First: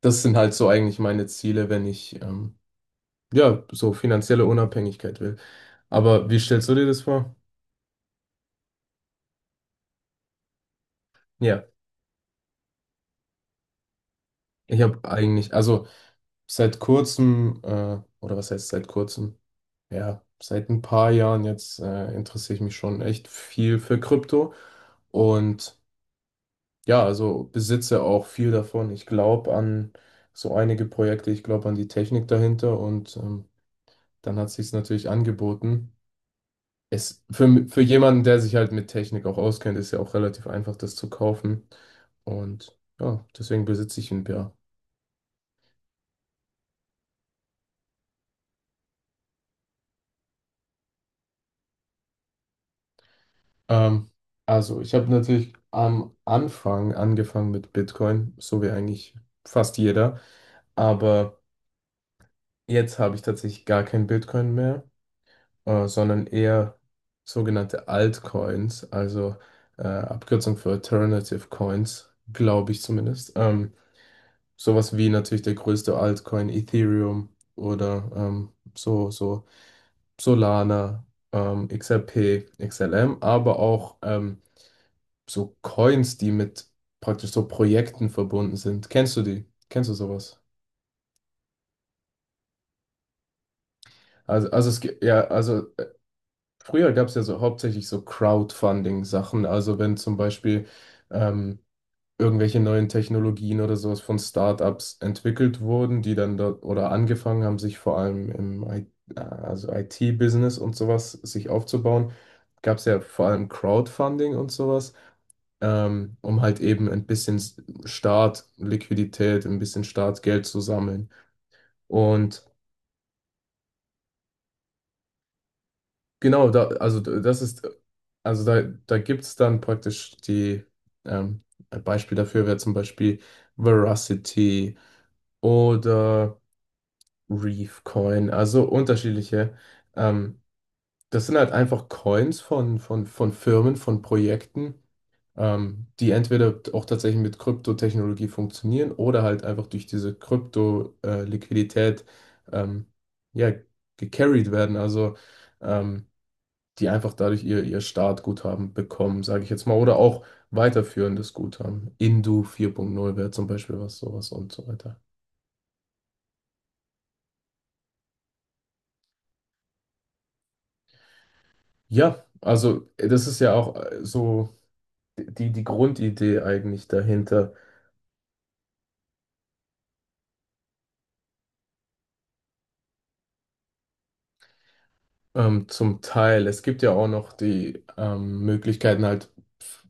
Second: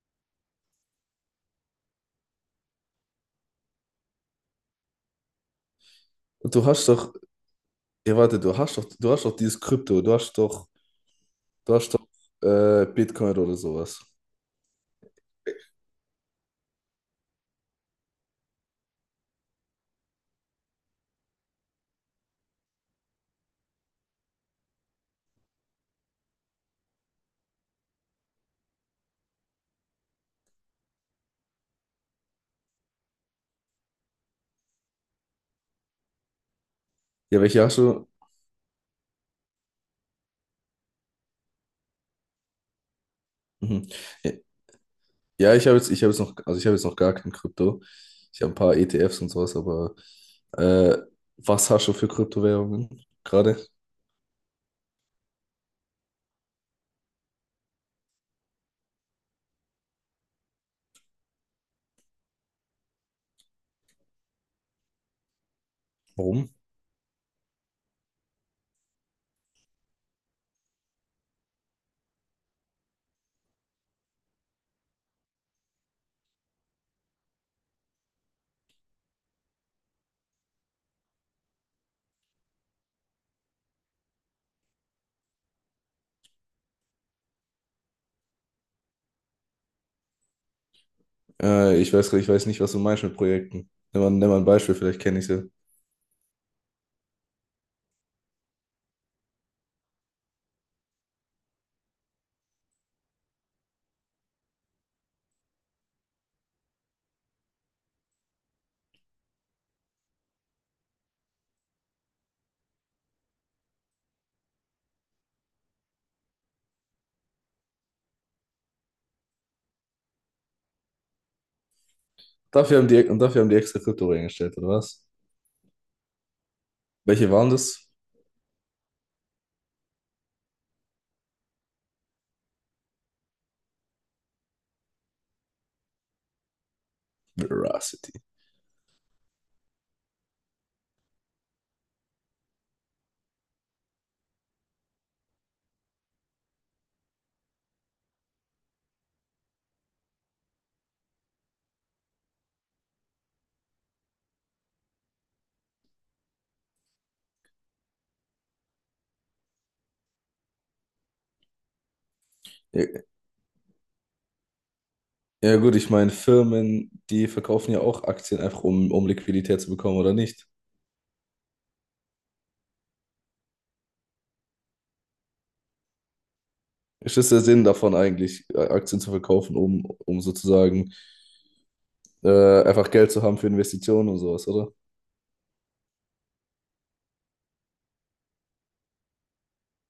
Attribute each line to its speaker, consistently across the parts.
Speaker 1: Das sind halt so eigentlich meine Ziele, wenn ich ja so finanzielle Unabhängigkeit will. Aber wie
Speaker 2: Du
Speaker 1: stellst du dir
Speaker 2: hast
Speaker 1: das
Speaker 2: doch,
Speaker 1: vor?
Speaker 2: du hast doch dieses Krypto, du hast doch,
Speaker 1: Ja,
Speaker 2: du hast doch Bitcoin oder sowas.
Speaker 1: ich habe eigentlich, also seit kurzem, oder was heißt seit kurzem? Ja, seit ein paar Jahren jetzt interessiere ich mich schon echt viel für Krypto und ja, also besitze auch viel davon. Ich glaube an so einige Projekte, ich glaube an die Technik dahinter, und dann hat sich's natürlich angeboten.
Speaker 2: Ja, welche hast
Speaker 1: Für
Speaker 2: du?
Speaker 1: jemanden, der sich halt mit Technik auch auskennt, ist ja auch relativ einfach, das zu kaufen. Und ja, deswegen
Speaker 2: Mhm.
Speaker 1: besitze ich einen
Speaker 2: Ja,
Speaker 1: Bär.
Speaker 2: ja, ich habe jetzt noch, also ich habe jetzt noch gar kein Krypto. Ich habe ein paar ETFs und sowas, aber äh, was hast du für Kryptowährungen gerade?
Speaker 1: Ähm, also, ich habe natürlich am Anfang angefangen mit Bitcoin, so wie eigentlich fast jeder. Aber jetzt habe ich tatsächlich gar kein Bitcoin mehr, sondern
Speaker 2: Warum?
Speaker 1: eher sogenannte Altcoins, also Abkürzung für Alternative Coins, glaube ich zumindest. Sowas wie natürlich der größte Altcoin Ethereum oder so, Solana, XRP, XLM, aber auch so Coins, die mit praktisch so Projekten verbunden sind. Kennst du die? Kennst du sowas?
Speaker 2: Ich weiß nicht, was du meinst mit Projekten. Nimm mal ein
Speaker 1: Also
Speaker 2: Beispiel,
Speaker 1: es
Speaker 2: vielleicht
Speaker 1: gibt
Speaker 2: kenne
Speaker 1: ja,
Speaker 2: ich sie.
Speaker 1: also früher gab es ja so hauptsächlich so Crowdfunding-Sachen. Also wenn zum Beispiel ähm, irgendwelche neuen Technologien oder sowas von Startups entwickelt wurden, die dann dort oder angefangen haben, sich vor allem im also IT-Business und sowas sich aufzubauen, gab es ja vor allem Crowdfunding und sowas, um halt eben ein bisschen Startliquidität, ein bisschen Startgeld zu sammeln. Und
Speaker 2: Und dafür haben die extra Krypto reingestellt, oder was?
Speaker 1: genau,
Speaker 2: Welche
Speaker 1: das
Speaker 2: waren
Speaker 1: ist,
Speaker 2: das?
Speaker 1: also da gibt es dann praktisch die, ähm, ein Beispiel dafür wäre zum Beispiel Veracity oder Reef
Speaker 2: Veracity.
Speaker 1: Coin, also unterschiedliche. Ähm, Das sind halt einfach Coins von Firmen, von Projekten, die entweder auch tatsächlich mit Kryptotechnologie funktionieren oder halt einfach durch diese Krypto-Liquidität, ähm, ja, gecarried werden. Also ähm, die einfach dadurch ihr Startguthaben bekommen, sage ich jetzt mal, oder auch weiterführendes Guthaben. Indu vier Punkt
Speaker 2: Ja,
Speaker 1: null wäre zum Beispiel was, sowas und so weiter.
Speaker 2: ja gut, ich meine, Firmen, die verkaufen ja auch Aktien einfach, um Liquidität zu bekommen, oder nicht?
Speaker 1: Ja, also das ist ja auch so. Die, die Grundidee eigentlich
Speaker 2: Ist das der
Speaker 1: dahinter.
Speaker 2: Sinn davon eigentlich, Aktien zu verkaufen, um sozusagen einfach Geld zu haben für Investitionen und sowas, oder?
Speaker 1: Zum Teil. Es gibt ja auch noch die Möglichkeiten, halt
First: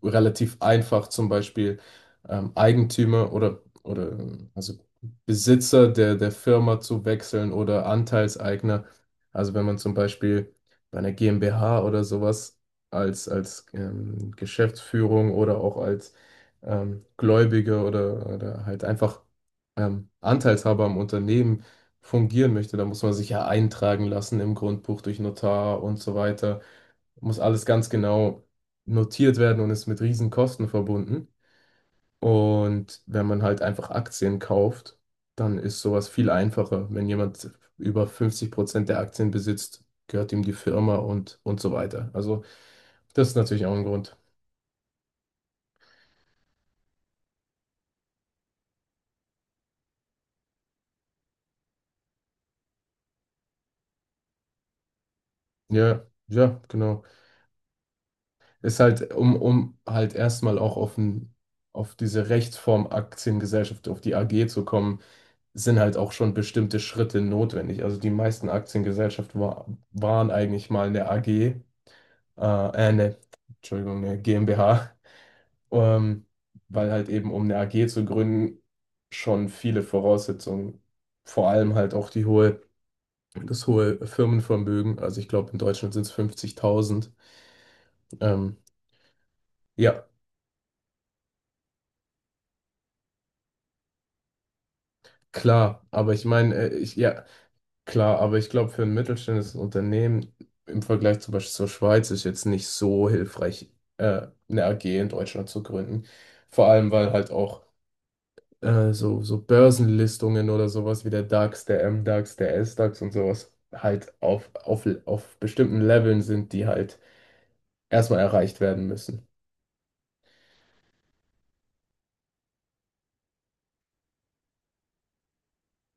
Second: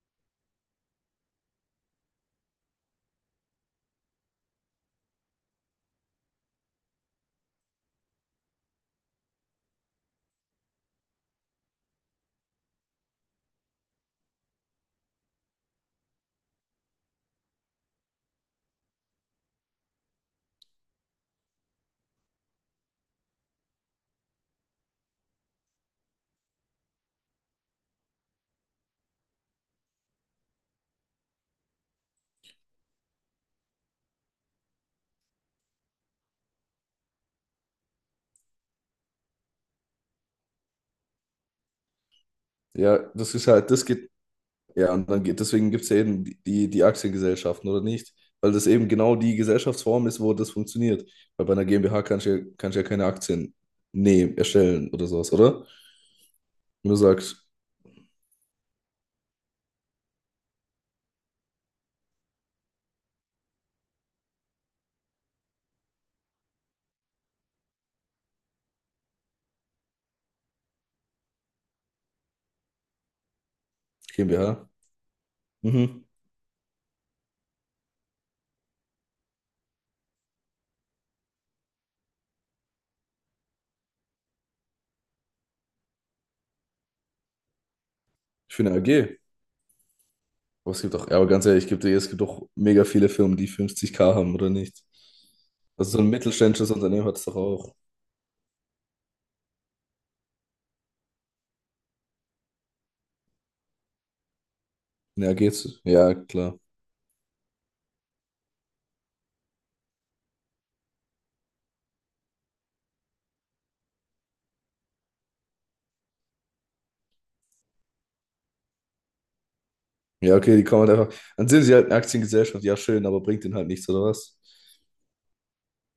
Speaker 1: relativ einfach zum Beispiel Eigentümer oder also Besitzer der Firma zu wechseln oder Anteilseigner. Also wenn man zum Beispiel bei einer GmbH oder sowas als Geschäftsführung oder auch als Gläubiger oder halt einfach Anteilshaber am Unternehmen fungieren möchte, dann muss man sich ja eintragen lassen im Grundbuch durch Notar und so weiter. Muss alles ganz genau notiert werden und ist mit riesen Kosten verbunden. Und wenn man halt einfach Aktien kauft, dann ist sowas viel einfacher. Wenn jemand über 50% der Aktien besitzt, gehört ihm die Firma und so weiter. Also
Speaker 2: Ja,
Speaker 1: das
Speaker 2: das
Speaker 1: ist
Speaker 2: ist
Speaker 1: natürlich
Speaker 2: halt,
Speaker 1: auch ein
Speaker 2: das geht,
Speaker 1: Grund.
Speaker 2: ja, und dann geht, deswegen gibt es ja eben die die Aktiengesellschaften, oder nicht? Weil das eben genau die Gesellschaftsform ist, wo das funktioniert. Weil bei einer GmbH kannst du ja keine Aktien nehmen, erstellen oder sowas, oder?
Speaker 1: Ja, ja,
Speaker 2: Wenn du
Speaker 1: genau.
Speaker 2: sagst,
Speaker 1: Ist halt, um halt erstmal auch auf diese Rechtsform Aktiengesellschaft, auf die AG zu kommen, sind halt auch schon bestimmte Schritte notwendig. Also die meisten Aktiengesellschaften wa waren eigentlich mal eine AG, ne, Entschuldigung, eine
Speaker 2: GmbH,
Speaker 1: GmbH,
Speaker 2: mhm,
Speaker 1: ähm, weil halt eben, um eine AG zu gründen, schon viele Voraussetzungen, vor allem halt auch die hohe, das hohe Firmenvermögen. Also ich glaube, in Deutschland sind es 50.000.
Speaker 2: ich
Speaker 1: Ähm,
Speaker 2: finde eine AG.
Speaker 1: ja,
Speaker 2: Aber es gibt auch, ja, aber ganz ehrlich, ich geb dir, es gibt doch mega viele Firmen, die 50K haben oder nicht.
Speaker 1: klar,
Speaker 2: Also so ein
Speaker 1: aber ich meine,
Speaker 2: mittelständisches
Speaker 1: ich,
Speaker 2: Unternehmen hat
Speaker 1: ja.
Speaker 2: es doch auch.
Speaker 1: Klar, aber ich glaube, für ein mittelständisches Unternehmen im Vergleich zum Beispiel zur Schweiz ist jetzt nicht so hilfreich, eine AG in
Speaker 2: Ja,
Speaker 1: Deutschland zu
Speaker 2: geht's.
Speaker 1: gründen.
Speaker 2: Ja, klar.
Speaker 1: Vor allem, weil halt auch so, Börsenlistungen oder sowas wie der DAX, der MDAX, der SDAX und sowas halt auf bestimmten Leveln sind, die halt erstmal erreicht werden müssen.
Speaker 2: Ja, okay, die kommen halt einfach. Dann sind sie halt eine Aktiengesellschaft, ja, schön, aber bringt denen halt nichts, oder was?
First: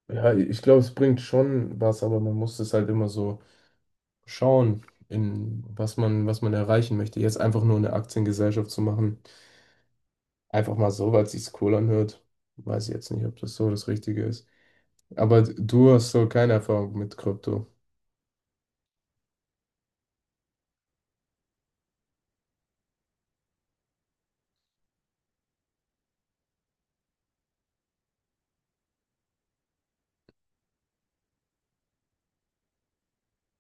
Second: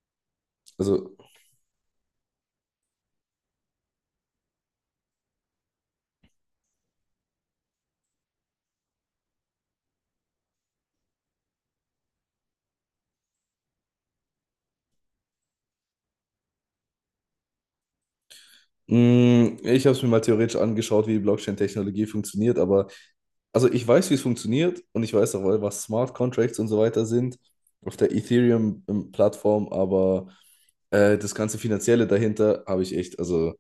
Speaker 1: Ja, ich glaube, es
Speaker 2: Also,
Speaker 1: bringt schon was, aber man muss es halt immer so schauen, in was man erreichen möchte. Jetzt einfach nur eine Aktiengesellschaft zu machen. Einfach mal so, weil es sich cool anhört. Weiß ich jetzt nicht, ob das so das Richtige ist. Aber du hast so keine Erfahrung mit Krypto.
Speaker 2: mh, ich habe es mir mal theoretisch angeschaut, wie die Blockchain-Technologie funktioniert, aber also ich weiß, wie es funktioniert und ich weiß auch, was Smart Contracts und so weiter sind auf der Ethereum-Plattform, aber das ganze Finanzielle dahinter habe ich echt, also.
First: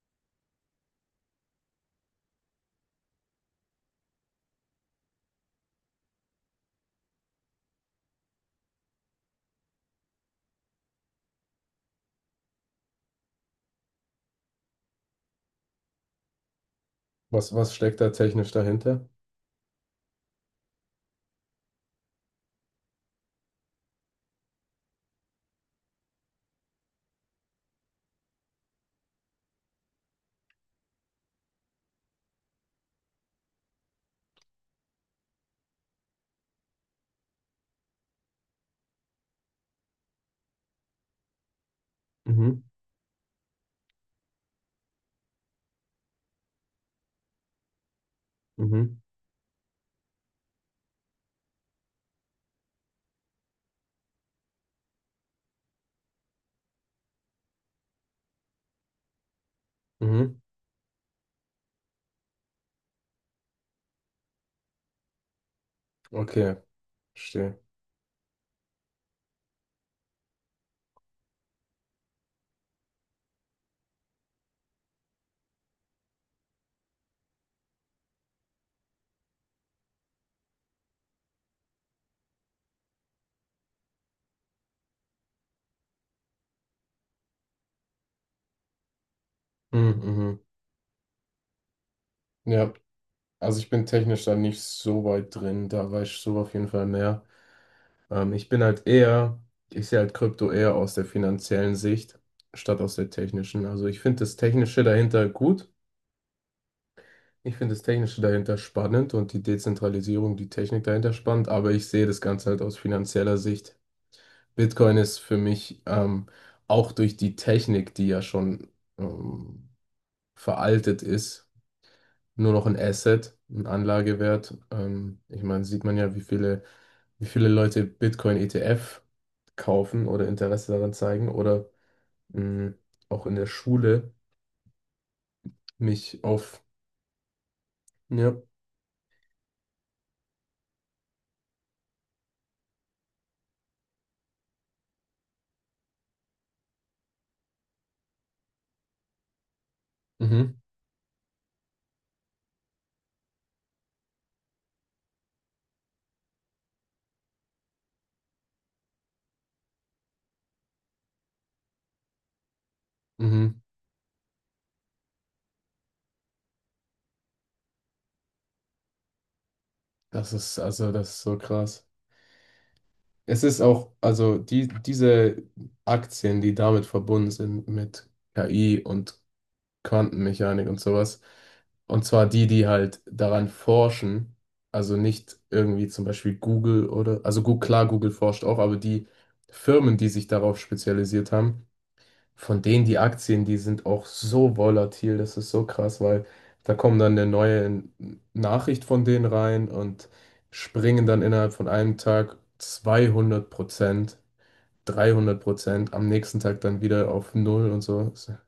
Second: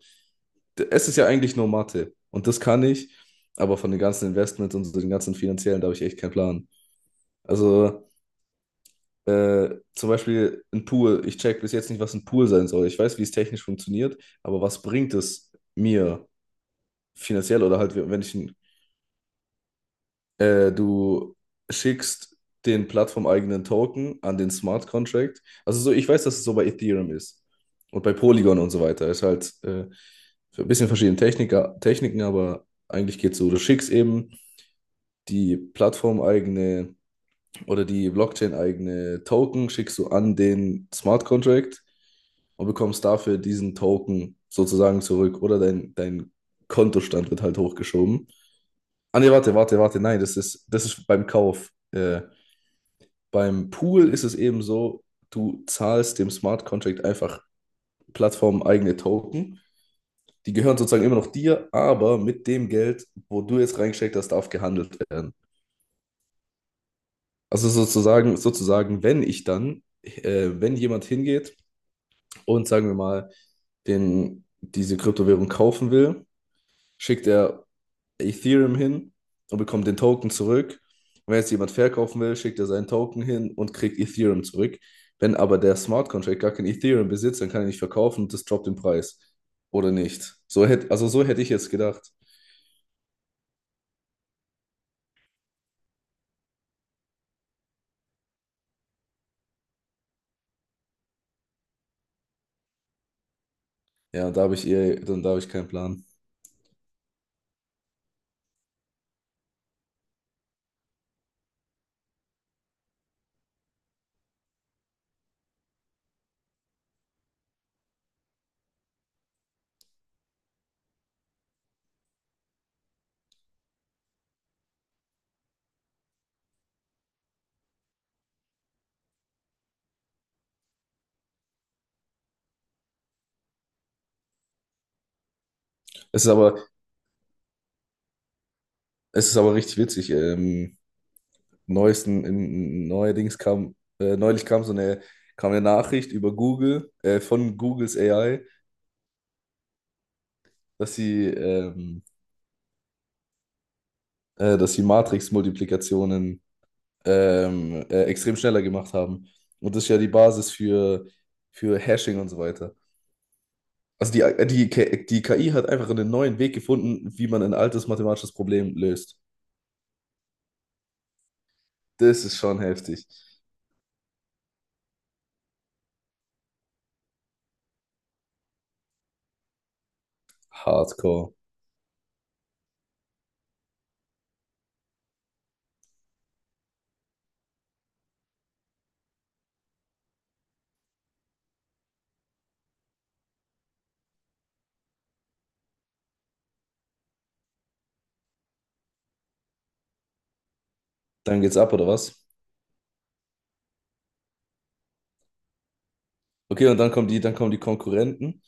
Speaker 2: Es ist ja eigentlich nur Mathe und das kann ich, aber von den ganzen Investments und so den ganzen finanziellen, da habe ich echt keinen Plan. Also zum Beispiel ein Pool. Ich check bis jetzt nicht, was ein Pool sein soll. Ich weiß, wie es technisch funktioniert, aber was bringt es mir
Speaker 1: Was,
Speaker 2: finanziell
Speaker 1: was
Speaker 2: oder halt,
Speaker 1: steckt da
Speaker 2: wenn ich
Speaker 1: technisch
Speaker 2: ein,
Speaker 1: dahinter?
Speaker 2: du schickst den plattformeigenen Token an den Smart Contract. Also so, ich weiß, dass es so bei Ethereum ist und bei Polygon und so weiter. Ist halt ein bisschen verschiedene Techniken, aber eigentlich geht es so, du schickst eben die plattformeigene oder die Blockchain-eigene Token schickst du an den Smart Contract
Speaker 1: Mhm,
Speaker 2: und bekommst dafür diesen Token sozusagen zurück oder dein Kontostand wird halt hochgeschoben.
Speaker 1: mhm,
Speaker 2: Ah nee, warte, nein, das ist beim Kauf. Beim Pool ist es eben so, du zahlst dem Smart Contract einfach plattformeigene Token.
Speaker 1: mhm.
Speaker 2: Die gehören sozusagen immer noch dir, aber mit dem Geld, wo du jetzt reingesteckt hast, darf gehandelt werden.
Speaker 1: Okay, verstehe.
Speaker 2: Also sozusagen, wenn ich dann, wenn jemand hingeht und sagen wir mal, diese Kryptowährung kaufen will, schickt er Ethereum hin und bekommt den Token zurück. Wenn jetzt jemand verkaufen will, schickt er seinen Token hin und kriegt Ethereum zurück. Wenn aber der Smart Contract gar kein Ethereum besitzt, dann kann er nicht verkaufen und das droppt den Preis. Oder
Speaker 1: Mhm,
Speaker 2: nicht.
Speaker 1: mhm.
Speaker 2: Also so hätte ich jetzt gedacht.
Speaker 1: Ja, also ich bin technisch da nicht so weit drin, da weiß ich so auf jeden Fall mehr. Ich bin halt eher, ich sehe halt Krypto eher aus der finanziellen Sicht, statt aus der technischen. Also ich finde
Speaker 2: Ja,
Speaker 1: das
Speaker 2: da habe ich
Speaker 1: Technische
Speaker 2: eher, dann
Speaker 1: dahinter
Speaker 2: da habe ich keinen
Speaker 1: gut.
Speaker 2: Plan.
Speaker 1: Ich finde das Technische dahinter spannend und die Dezentralisierung, die Technik dahinter spannend, aber ich sehe das Ganze halt aus finanzieller Sicht. Bitcoin ist für mich, auch durch die Technik, die ja schon ähm, veraltet ist, nur noch ein Asset, ein Anlagewert. Ich meine, sieht man ja, wie viele, Leute Bitcoin-ETF kaufen oder Interesse daran zeigen oder mh, auch in der Schule mich
Speaker 2: Es ist
Speaker 1: auf,
Speaker 2: aber,
Speaker 1: ja,
Speaker 2: Es ist aber richtig witzig. Neuesten, in, neuerdings kam, Neulich kam kam eine Nachricht über Google, von Googles AI,
Speaker 1: mhm,
Speaker 2: dass sie, ähm, dass sie Matrix-Multiplikationen extrem schneller gemacht haben. Und das ist ja die Basis für Hashing und so weiter.
Speaker 1: mhm,
Speaker 2: Die KI hat einfach einen neuen Weg gefunden, wie man ein altes mathematisches Problem löst.
Speaker 1: das ist so krass.
Speaker 2: Das ist schon heftig.
Speaker 1: Es ist auch, also diese Aktien, die damit verbunden sind mit KI und Quantenmechanik und sowas,
Speaker 2: Hardcore.
Speaker 1: und zwar die, die halt daran forschen, also nicht irgendwie zum Beispiel Google oder, also gut, klar, Google forscht auch, aber die Firmen, die sich darauf spezialisiert haben, von denen die Aktien, die sind auch so volatil, das ist so krass, weil da kommen dann eine neue Nachricht von denen rein und springen dann
Speaker 2: Dann
Speaker 1: innerhalb
Speaker 2: geht's
Speaker 1: von
Speaker 2: ab, oder
Speaker 1: einem
Speaker 2: was?
Speaker 1: Tag 200%, 300%, am nächsten Tag
Speaker 2: Okay,
Speaker 1: dann wieder
Speaker 2: dann
Speaker 1: auf
Speaker 2: kommen die
Speaker 1: Null und so.
Speaker 2: Konkurrenten.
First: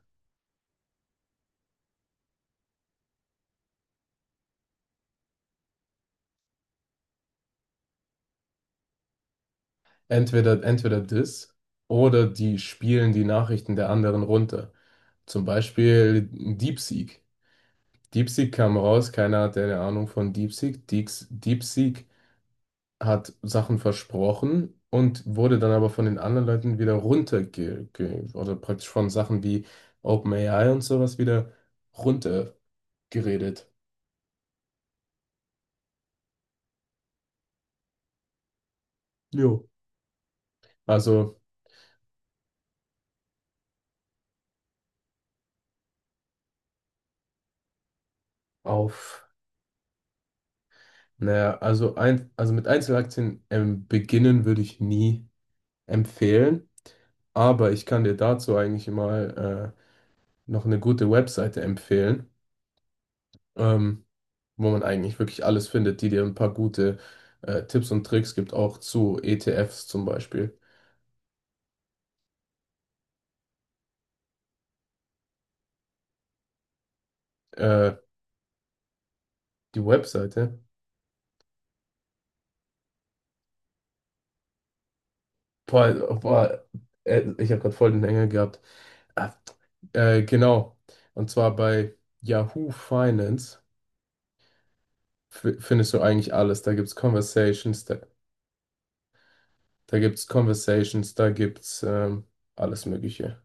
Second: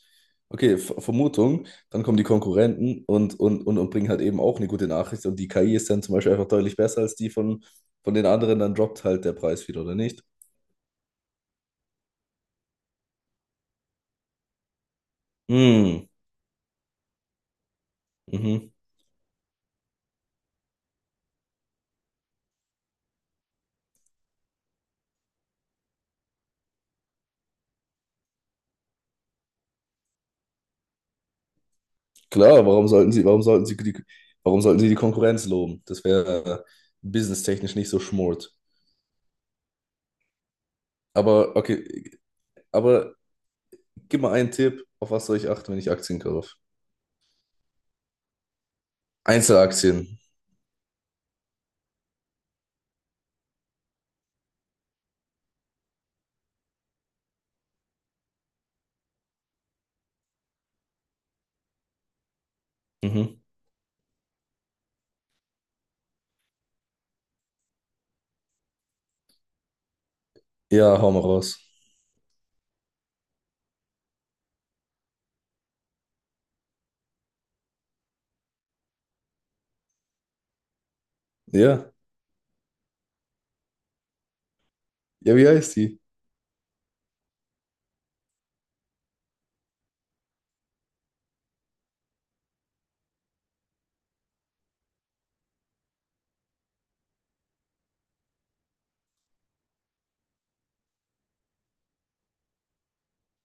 Speaker 2: Okay, Vermutung, dann kommen die Konkurrenten und bringen halt eben auch eine gute Nachricht. Und die KI ist dann zum Beispiel einfach deutlich besser als die von den anderen, dann droppt halt der Preis wieder, oder nicht?
Speaker 1: Entweder das oder die spielen die Nachrichten der anderen runter. Zum
Speaker 2: Hm,
Speaker 1: Beispiel DeepSeek. DeepSeek
Speaker 2: mhm.
Speaker 1: kam raus, keiner hatte eine Ahnung von DeepSeek. Deeks DeepSeek hat Sachen versprochen und wurde dann aber von den anderen Leuten wieder oder praktisch von Sachen wie OpenAI und sowas wieder runtergeredet.
Speaker 2: Klar, warum sollten sie die Konkurrenz loben? Das wäre businesstechnisch nicht so schmort.
Speaker 1: Jo. Also
Speaker 2: Aber okay, aber gib mal einen Tipp, auf was soll ich achten, wenn ich Aktien kaufe?
Speaker 1: auf,
Speaker 2: Einzelaktien.
Speaker 1: naja, also mit Einzelaktien beginnen würde ich nie empfehlen, aber ich kann dir dazu eigentlich mal noch eine gute Webseite empfehlen,
Speaker 2: Mhm.
Speaker 1: ähm, wo man eigentlich wirklich alles findet, die dir ein paar gute Tipps und Tricks gibt, auch zu ETFs zum Beispiel.
Speaker 2: Ja, hau mal raus.
Speaker 1: Äh, die Webseite.
Speaker 2: Ja. Ja, wie heißt
Speaker 1: Boah,
Speaker 2: die?
Speaker 1: boah, ich habe gerade voll den Hänger gehabt. Ah, genau. Und zwar bei Yahoo Finance findest du eigentlich alles. Da gibt's Conversations, da gibt's Conversations, da gibt's alles Mögliche.